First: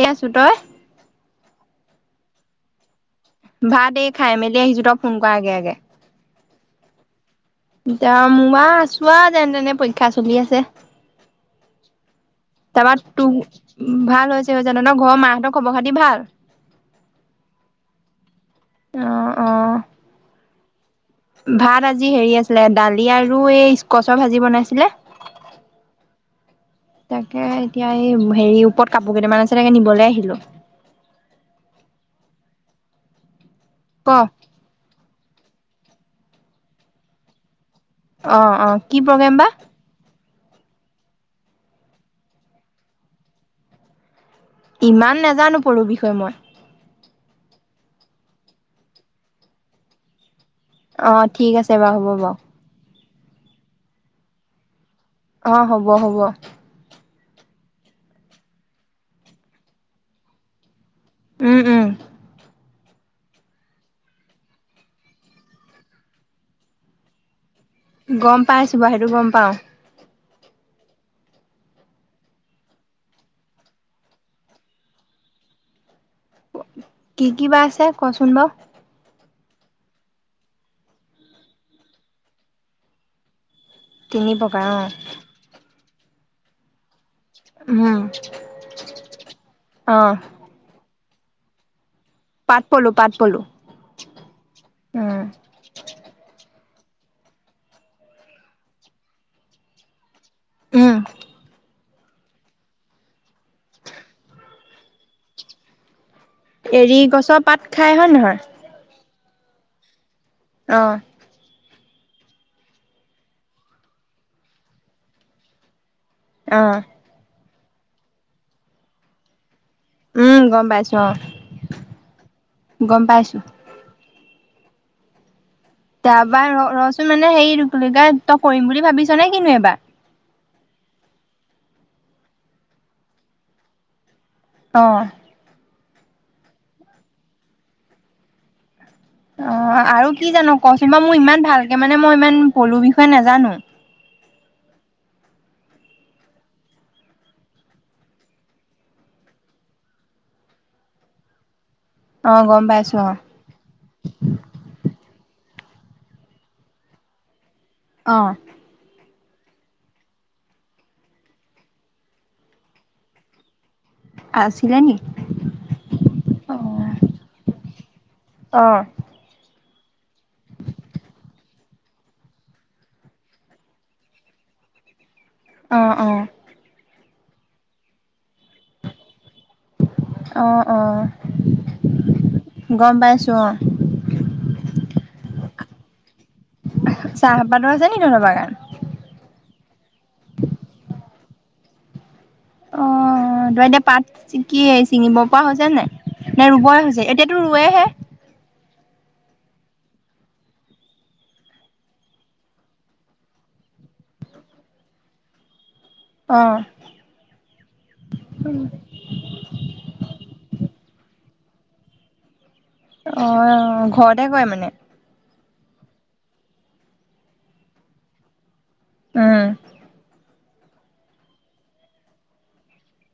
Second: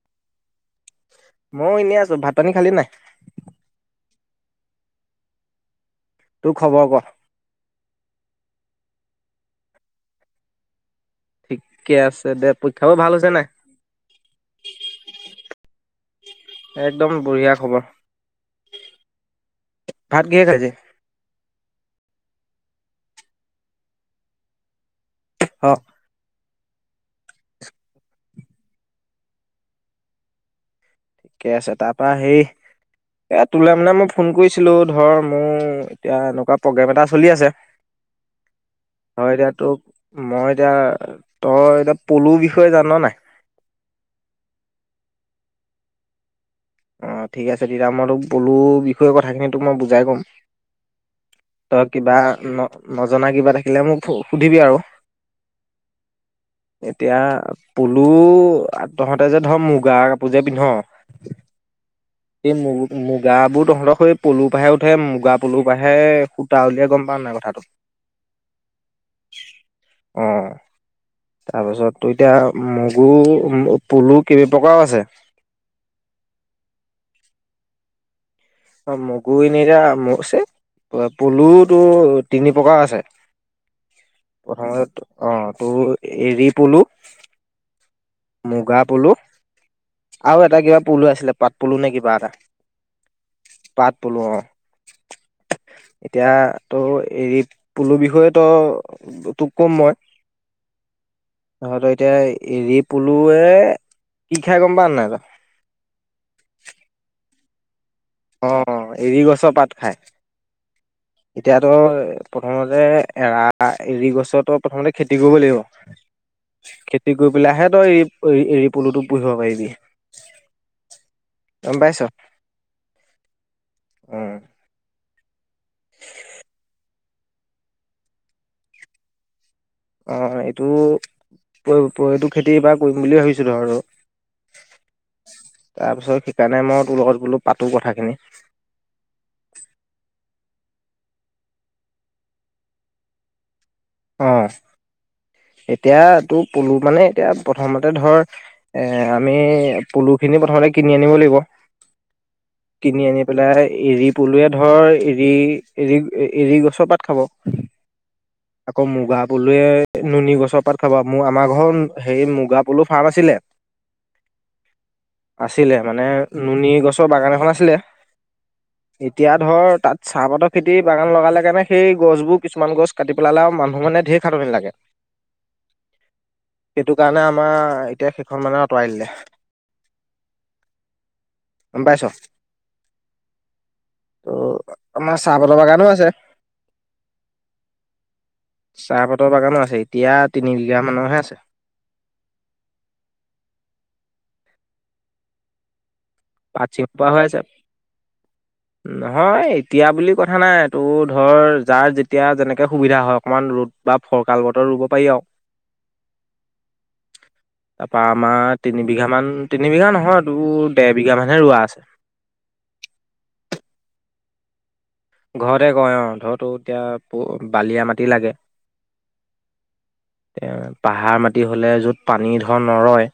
এ আছো তই ময়ো এনেই আছো ভাত পানী খালী নাই ভাত দেই খাই মেলি আহিছো তই ফোন কৰা আগে আগে তোক খবৰ ক এতিয়া মা আছোৱা যেনে তেনে পৰীক্ষা চলি আছে ঠিকে আছে দে পৰীক্ষা তাৰপা বোৰ ভাল হৈছে তোক নাই ভাল হৈছে হৈছে তহঁতৰ ঘৰৰ মাহঁতৰ খবৰ খাতি ভাল একদম বঢ়িয়া খবৰ অ অ ভাত কিহে খাইছে ভাত আজি হেৰি আছিলে দালি আৰু এই স্কচৰ ভাজি বনাইছিলে অ তাকে এতিয়া এই হেৰি ওপৰত কাপোৰ কেইটামান আছে তাকে নিবলৈ আহিলো ঠিকে আছে তাৰপৰা সেই তোলে মানে ক মই ফোন কৰিছিলো ধৰ মোৰ এতিয়া এনেকুৱা প্ৰগ্ৰেম এটা চলি আছে অ অ কি ধৰ প্ৰগ্ৰেম এতিয়া বা তোক মই এতিয়া তই এতিয়া পলু বিষয়ে জান নাই ইমান নাজানো পঢ়ো বিষয়ে মই অ ঠিক আছে তেতিয়া মই তোক পলু বিষয়ে কথাখিনি তোক মই বুজাই কম অ ঠিক আছে তই বাৰু কিবা হ'ব বাৰু ন নজনা কিবা থাকিলে মোক সুধিবি আৰু অ হ'ব হ'ব এতিয়া পুলু তহঁতে যে ধৰ মুগা কাপোৰ যে পিন্ধ উম উম গ মুগাবোৰ তহঁতক সেই পলু পৰাাহে উঠে মুগা পলু পৰাাহে সূতা উলিয়াই গম পাওঁ নাই কথাটো গম পাইছো বাৰু সেইটো গম পাও অ তাৰপিছত এতিয়া মগু পুলু কিব প্ৰকাৰও আছে কি কিবা আছে কচোন বাৰু অ মগুৰ এনে এতিয়া মছে পলু তো তিনি প্ৰকাৰ আছে তিনি প্ৰকাৰ প্ৰথ অ ত এৰিপুলু উম মুগা পুলু। অ', আৰু এটা কিবা পলো আছিলে পাত পুলু নে কিবা। এটা পাট পলো পাট পলো পাট পলু অ উ'ম ত' এৰি পুলুৰ বিষয়ে তো তোক ক'ম মই উ'ম তহঁতৰ এতিয়া এৰি পলে কি সিয়া গম প নাই। এৰি গছৰ পাত খাই হয় নহয়? এৰি গছৰ পাত খায়। অ', এতিয়াতো প্ৰথমতে এৰা এৰী গছৰ প্ৰথমতে খেতি কৰিব লাগিব। অ', খেতি কৰি পেলাইহে। তই এৰি এৰি পলুতো পুহিব পাৰিবি। উ'ম গম পাইছো অ গম পাইছ? গম পাইছো। উ'ম তাৰপা ৰ ৰচোন মানে সেই তই কৰিম বুলি ভাবিছ নে কিনো এইবাৰ। অ এইটো এইটো খেতি বাৰ কৰিম বুলি ভাবিছো ধৰ আৰু অ তাৰ পিছত সেইকাৰণে মই তোৰ লগত গ'লো পাতো কথাখিনি। অ আৰু কি জানো কচোন বা মোৰ ইমান ভালকে মানে মই ইমান পলুৰ বিষয়ে নাজানো। অঁ এতিয়াতো পলু মানে এতিয়া প্ৰথমতে ধৰ আমি পলুখিনি প্ৰথমতে কিনি আনিব লাগিব। অ', গম পাইছো কিনি অ', আনি পেলাই এৰি পলোৱয়ে ধৰ এৰি এ এ এৰি গছৰ পাত খাব। অ', আকৌ মুগা- পলুৱে নুনি গছৰ পাত খাবা মোৰ আমাৰ ঘৰৰত হেৰি মুগা পলু ফাৰ্ম আছিলে। আছিলে নি? আছিলে মানে নুনী অ', গছৰ বাগান- আছিলে অ', এতিয়া ধৰ- ধৰ তাত চাহপাতৰ খেতি বাগান লগালে কাৰণে সেই গছবোৰ কিছুমান গছ কাটি পেলালে আৰু মানুহ মানে ধেৰ সাধনি লাগে। আহঁ আহঁ। মানে আমাৰ এতিয়া- এখন মানে আঁতৰাই দিলে অ', অ', গম পাইছ- গম পাইছো অ- আমাৰ চাহপাতৰ বাগান আছে। চাহপাতৰ আছে নি তহতৰ বাগান? চাহপাতৰ বাগানো এতিয়া তিনি বিঘা মানৰহে আছে। অ তই এতিয়া পাত কি চিঙিব পৰা হৈছে নাই নাই পাত ৰুবই ছিঙি হৈছে পৰা হৈ এতিয়াতো আছে ৰোৱেহে নহয় এতিয়া বুলি কথা নাই তোৰ ধৰ যাৰ যেতিয়া যেনেকে সুবিধা হয় অকণমান ৰ'দ বা ফৰকাল বতৰ ৰুব পাৰি আও অ তাৰপৰা আমাৰ তিনি বিঘা মান তিন বিঘা নহয় তো দু দে বিঘা মানহে ৰোৱা আছে অ ঘৰতে কৱে মানে ঘৰতে কয় অ ঘৰটো এতিয়া প বালিয়া মাটি লাগে উম পাহাৰ মাটি হলে য'ত পানী ধৰ নৰয়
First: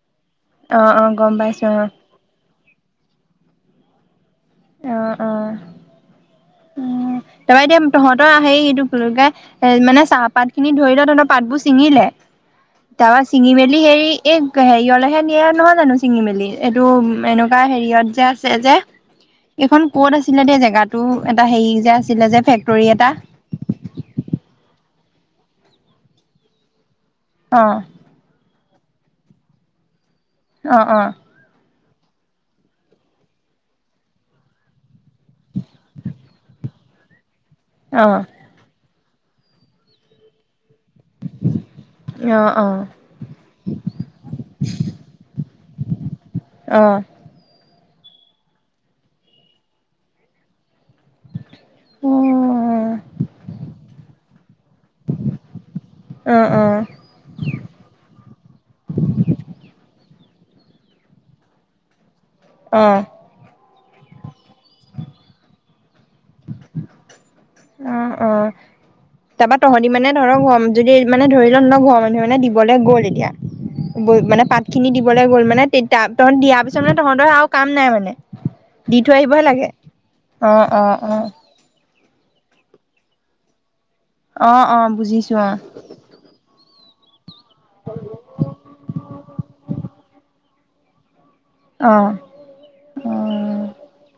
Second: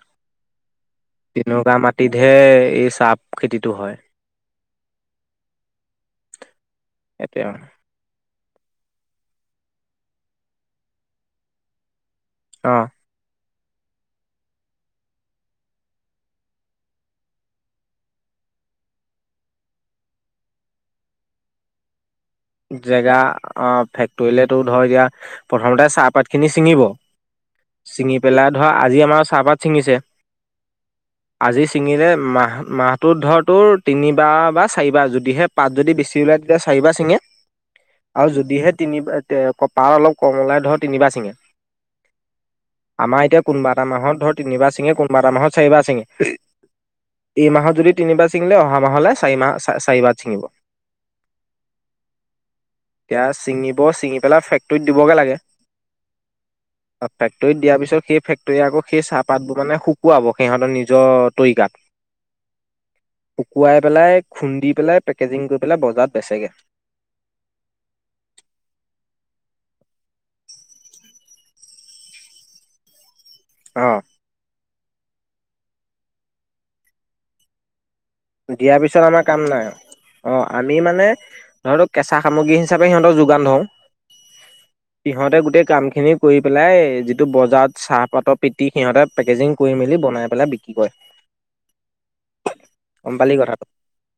অ অ গম পাইছো তেনেকোৱা মাটিতহে এই চাপ খেতিটো হয় অহ অহ উ সেইটোৱে তাৰ পৰা এতিয়া তহঁতৰ সেই সেইটো এ মানে চাহ পাত খিনি ধৰি লও তঁহতৰ পাত বোৰ চিঙিলে অ তাপাছত চিঙি মেলি হেৰি এই হেৰিয়লেহে নিয়ে নহয় জানো চিঙি মেলি এইটো এনেকোৱা হেৰিয়ত যে আছে যে এইখন ক'ত আছিলে দে জেগাটো এটা হেৰি যে আ জেগা অ ফেক্টৰিলেটো ধৰ এতিয়া প্ৰথমতে চাহপাত খিনি ছিঙিব অ ছিঙি পেলাই ধৰা আজি আমাৰ চাহপাত ছিঙিছে অ অ চিঙিলে মাহ মাহটোত ধৰ তোৰ তিনিবাৰ বা চাৰিবাৰ যদিহে পাত যদি বেছি ওলায় তেতিয়া চাৰিবাৰ চিঙে আৰু তহঁতি যদিহে তিনিবাৰ তে পাত অলপ কম ওলাই ধৰ তিনিবাৰ চিঙে আমাৰ এতিয়া কোনোবা এটা মাহত ধৰ তিনিবাৰ চিঙে কোনোবা এটা মাহত চাৰিবাৰ চিঙে এই মাহৰ যদি তিনিবাৰ ছিঙিলে অহা মাহলে চাৰি মাহ চাৰিবাৰ ছিঙিব এতিয়া ছিঙিব ছিঙি পেলাই ফেক্টৰীত দিবগে লাগে ফেক্টৰীত দিয়াৰ পিছত সেই ফেক্টৰী আকৌ সেই চাহপাতবোৰ মানে শু শুকোৱাব সিহঁতৰ নিজৰ তৰিকাত শুকুৱাই পেলাই খুন্দি পেলাই পেকেজিং কৰি পেলাই বজাৰত বেচেগে অ অ তাৰাপৰা তহঁতি মানে ধৰক যদি মানে ধৰি লও ন ঘৰৰ মানুহে মানে দিবলৈ গ'ল এতিয়া অ মানে পাত খিনি দিবলে গ'ল মানে তেতিয়া তহঁত দিয়াৰ পিছত মানে তহঁতৰ আৰু কাম নাই মানে দিয়াৰ দি পিছত থৈ আমাৰ কাম আহিবহে নাই লাগে আৰু। অ আমি মানে ধৰক কেঁচা সামগ্ৰী হিচাপে সিহঁতক যোগান ধৰো। অ অ বুজিছো সিহঁতে অ গোটেই কাম খিনি কৰি পেলাই কি বজাৰত চাহপাতৰ পিতিি সিহঁতে পেকেজিং কৰি মেলি বনাই পেলাই বিক কি কয়। অ' কথাটো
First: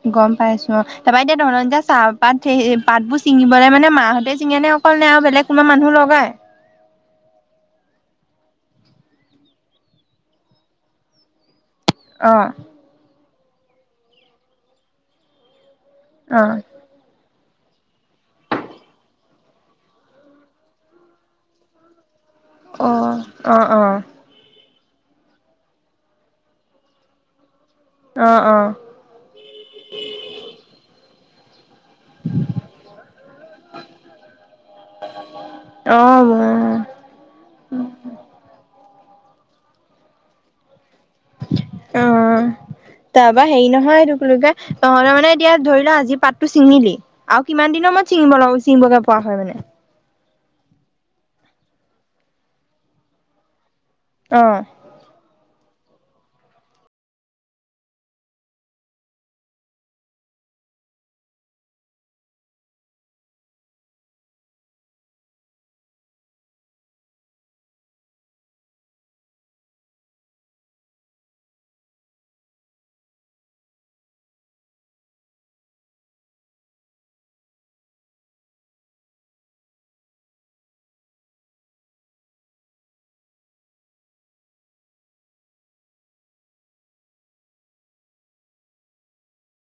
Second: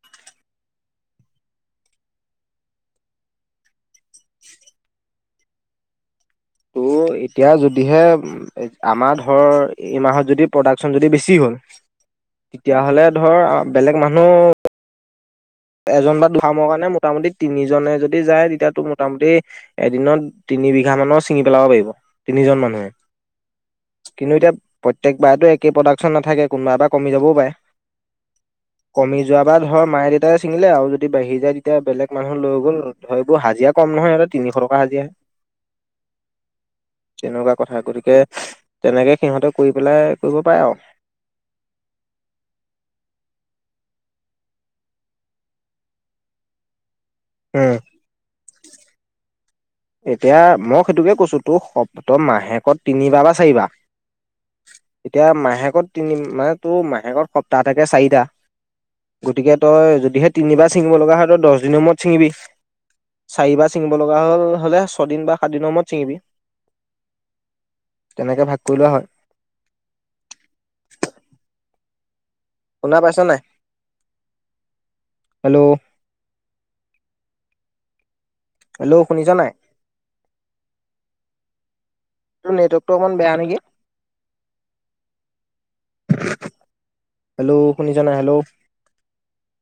উ গম পাইছো। অ তাৰপা এতিয়া ধন এতিয়া চাহপাত পাতবোৰ চিঙিবলৈ মানে মাহঁতে চিঙা নে অকল নে আৰু বেলেগ কোনোবা মানুহ লগাই? ত' এতিয়া যদিহে উম আমাৰ ধৰ এই মাহত যদি প্ৰডাকচন যদি বেছি হ'ল? অ তেতিয়াাহ'লে ধ ৰ বেলেগ মানুহ এজন বা ধৰা অ মৰ কাৰণে মোটামুটি তিনি জনে যদি যায়, তেতিয়াতো মোটামুটি এদিনত তিনি বিঘা মানৰ ছিঙি পেলাব পাৰিব। তিনিজন মানুহে অহ-অহ-অহ প্ৰত্যেকবাৰতো একে প্ৰডাকশ্যন নাথাকে, কোনোবা বা কমি যাবও পাৰে। অ', অ', কমি যোৱাব ধৰ মায়ে দে আৰু যদি বাঢ়ি যায় এতিয়া বেলেগ মানুহ লৈ গ'ল ধ এইবোৰ হাজিৰা কম নহয় আৰু তিনিশ টকা হাজিৰা হে, অ', তেনেকুৱা কথা। গতিকে তেনেকে সিহঁতে কৰি পেলাই কৰিব পাৰে আৰু। অ তাৰপৰা হেৰি নহয়, এটো কি বুলি কৈ, তহঁতে মানে এতিয়া ধৰিলোঁ আজি পাতটো চিঙিলি? আৰু উম কিমান দিনৰ মূৰত চিঙিবা শিং বগা পোৱা হয় মানে? এতিয়া মই সেইটোকে কৈছো তোক, সপ্ত তই মাহেকত তিনিবা বা চাৰিবাৰ। অ'। এতিয়া মাহেকত তিনি মানে তোৰ মাহেকত সপ্তাহ থাকে চাৰিটা, গতিকে তই যদিহে তিনিবাৰ ছিঙিব লগা হয় তই দহ দিনৰ মূৰত ছিঙিবি, চাৰিবাৰ ছিঙিব লগা হ'ল হলে ছয়দিন বা সাতদিনৰ মূৰত ছিঙিবি, তেনেকে ভাগ কৰি লোৱা হয়। শুনা পাইছনে? হেল্ল'? হেল্ল'? শুনিছ নাই? নেটৱৰ্টো অক বেয়া নেকি? হেল্ল'? শুনিছ নাই? হেল্ল'?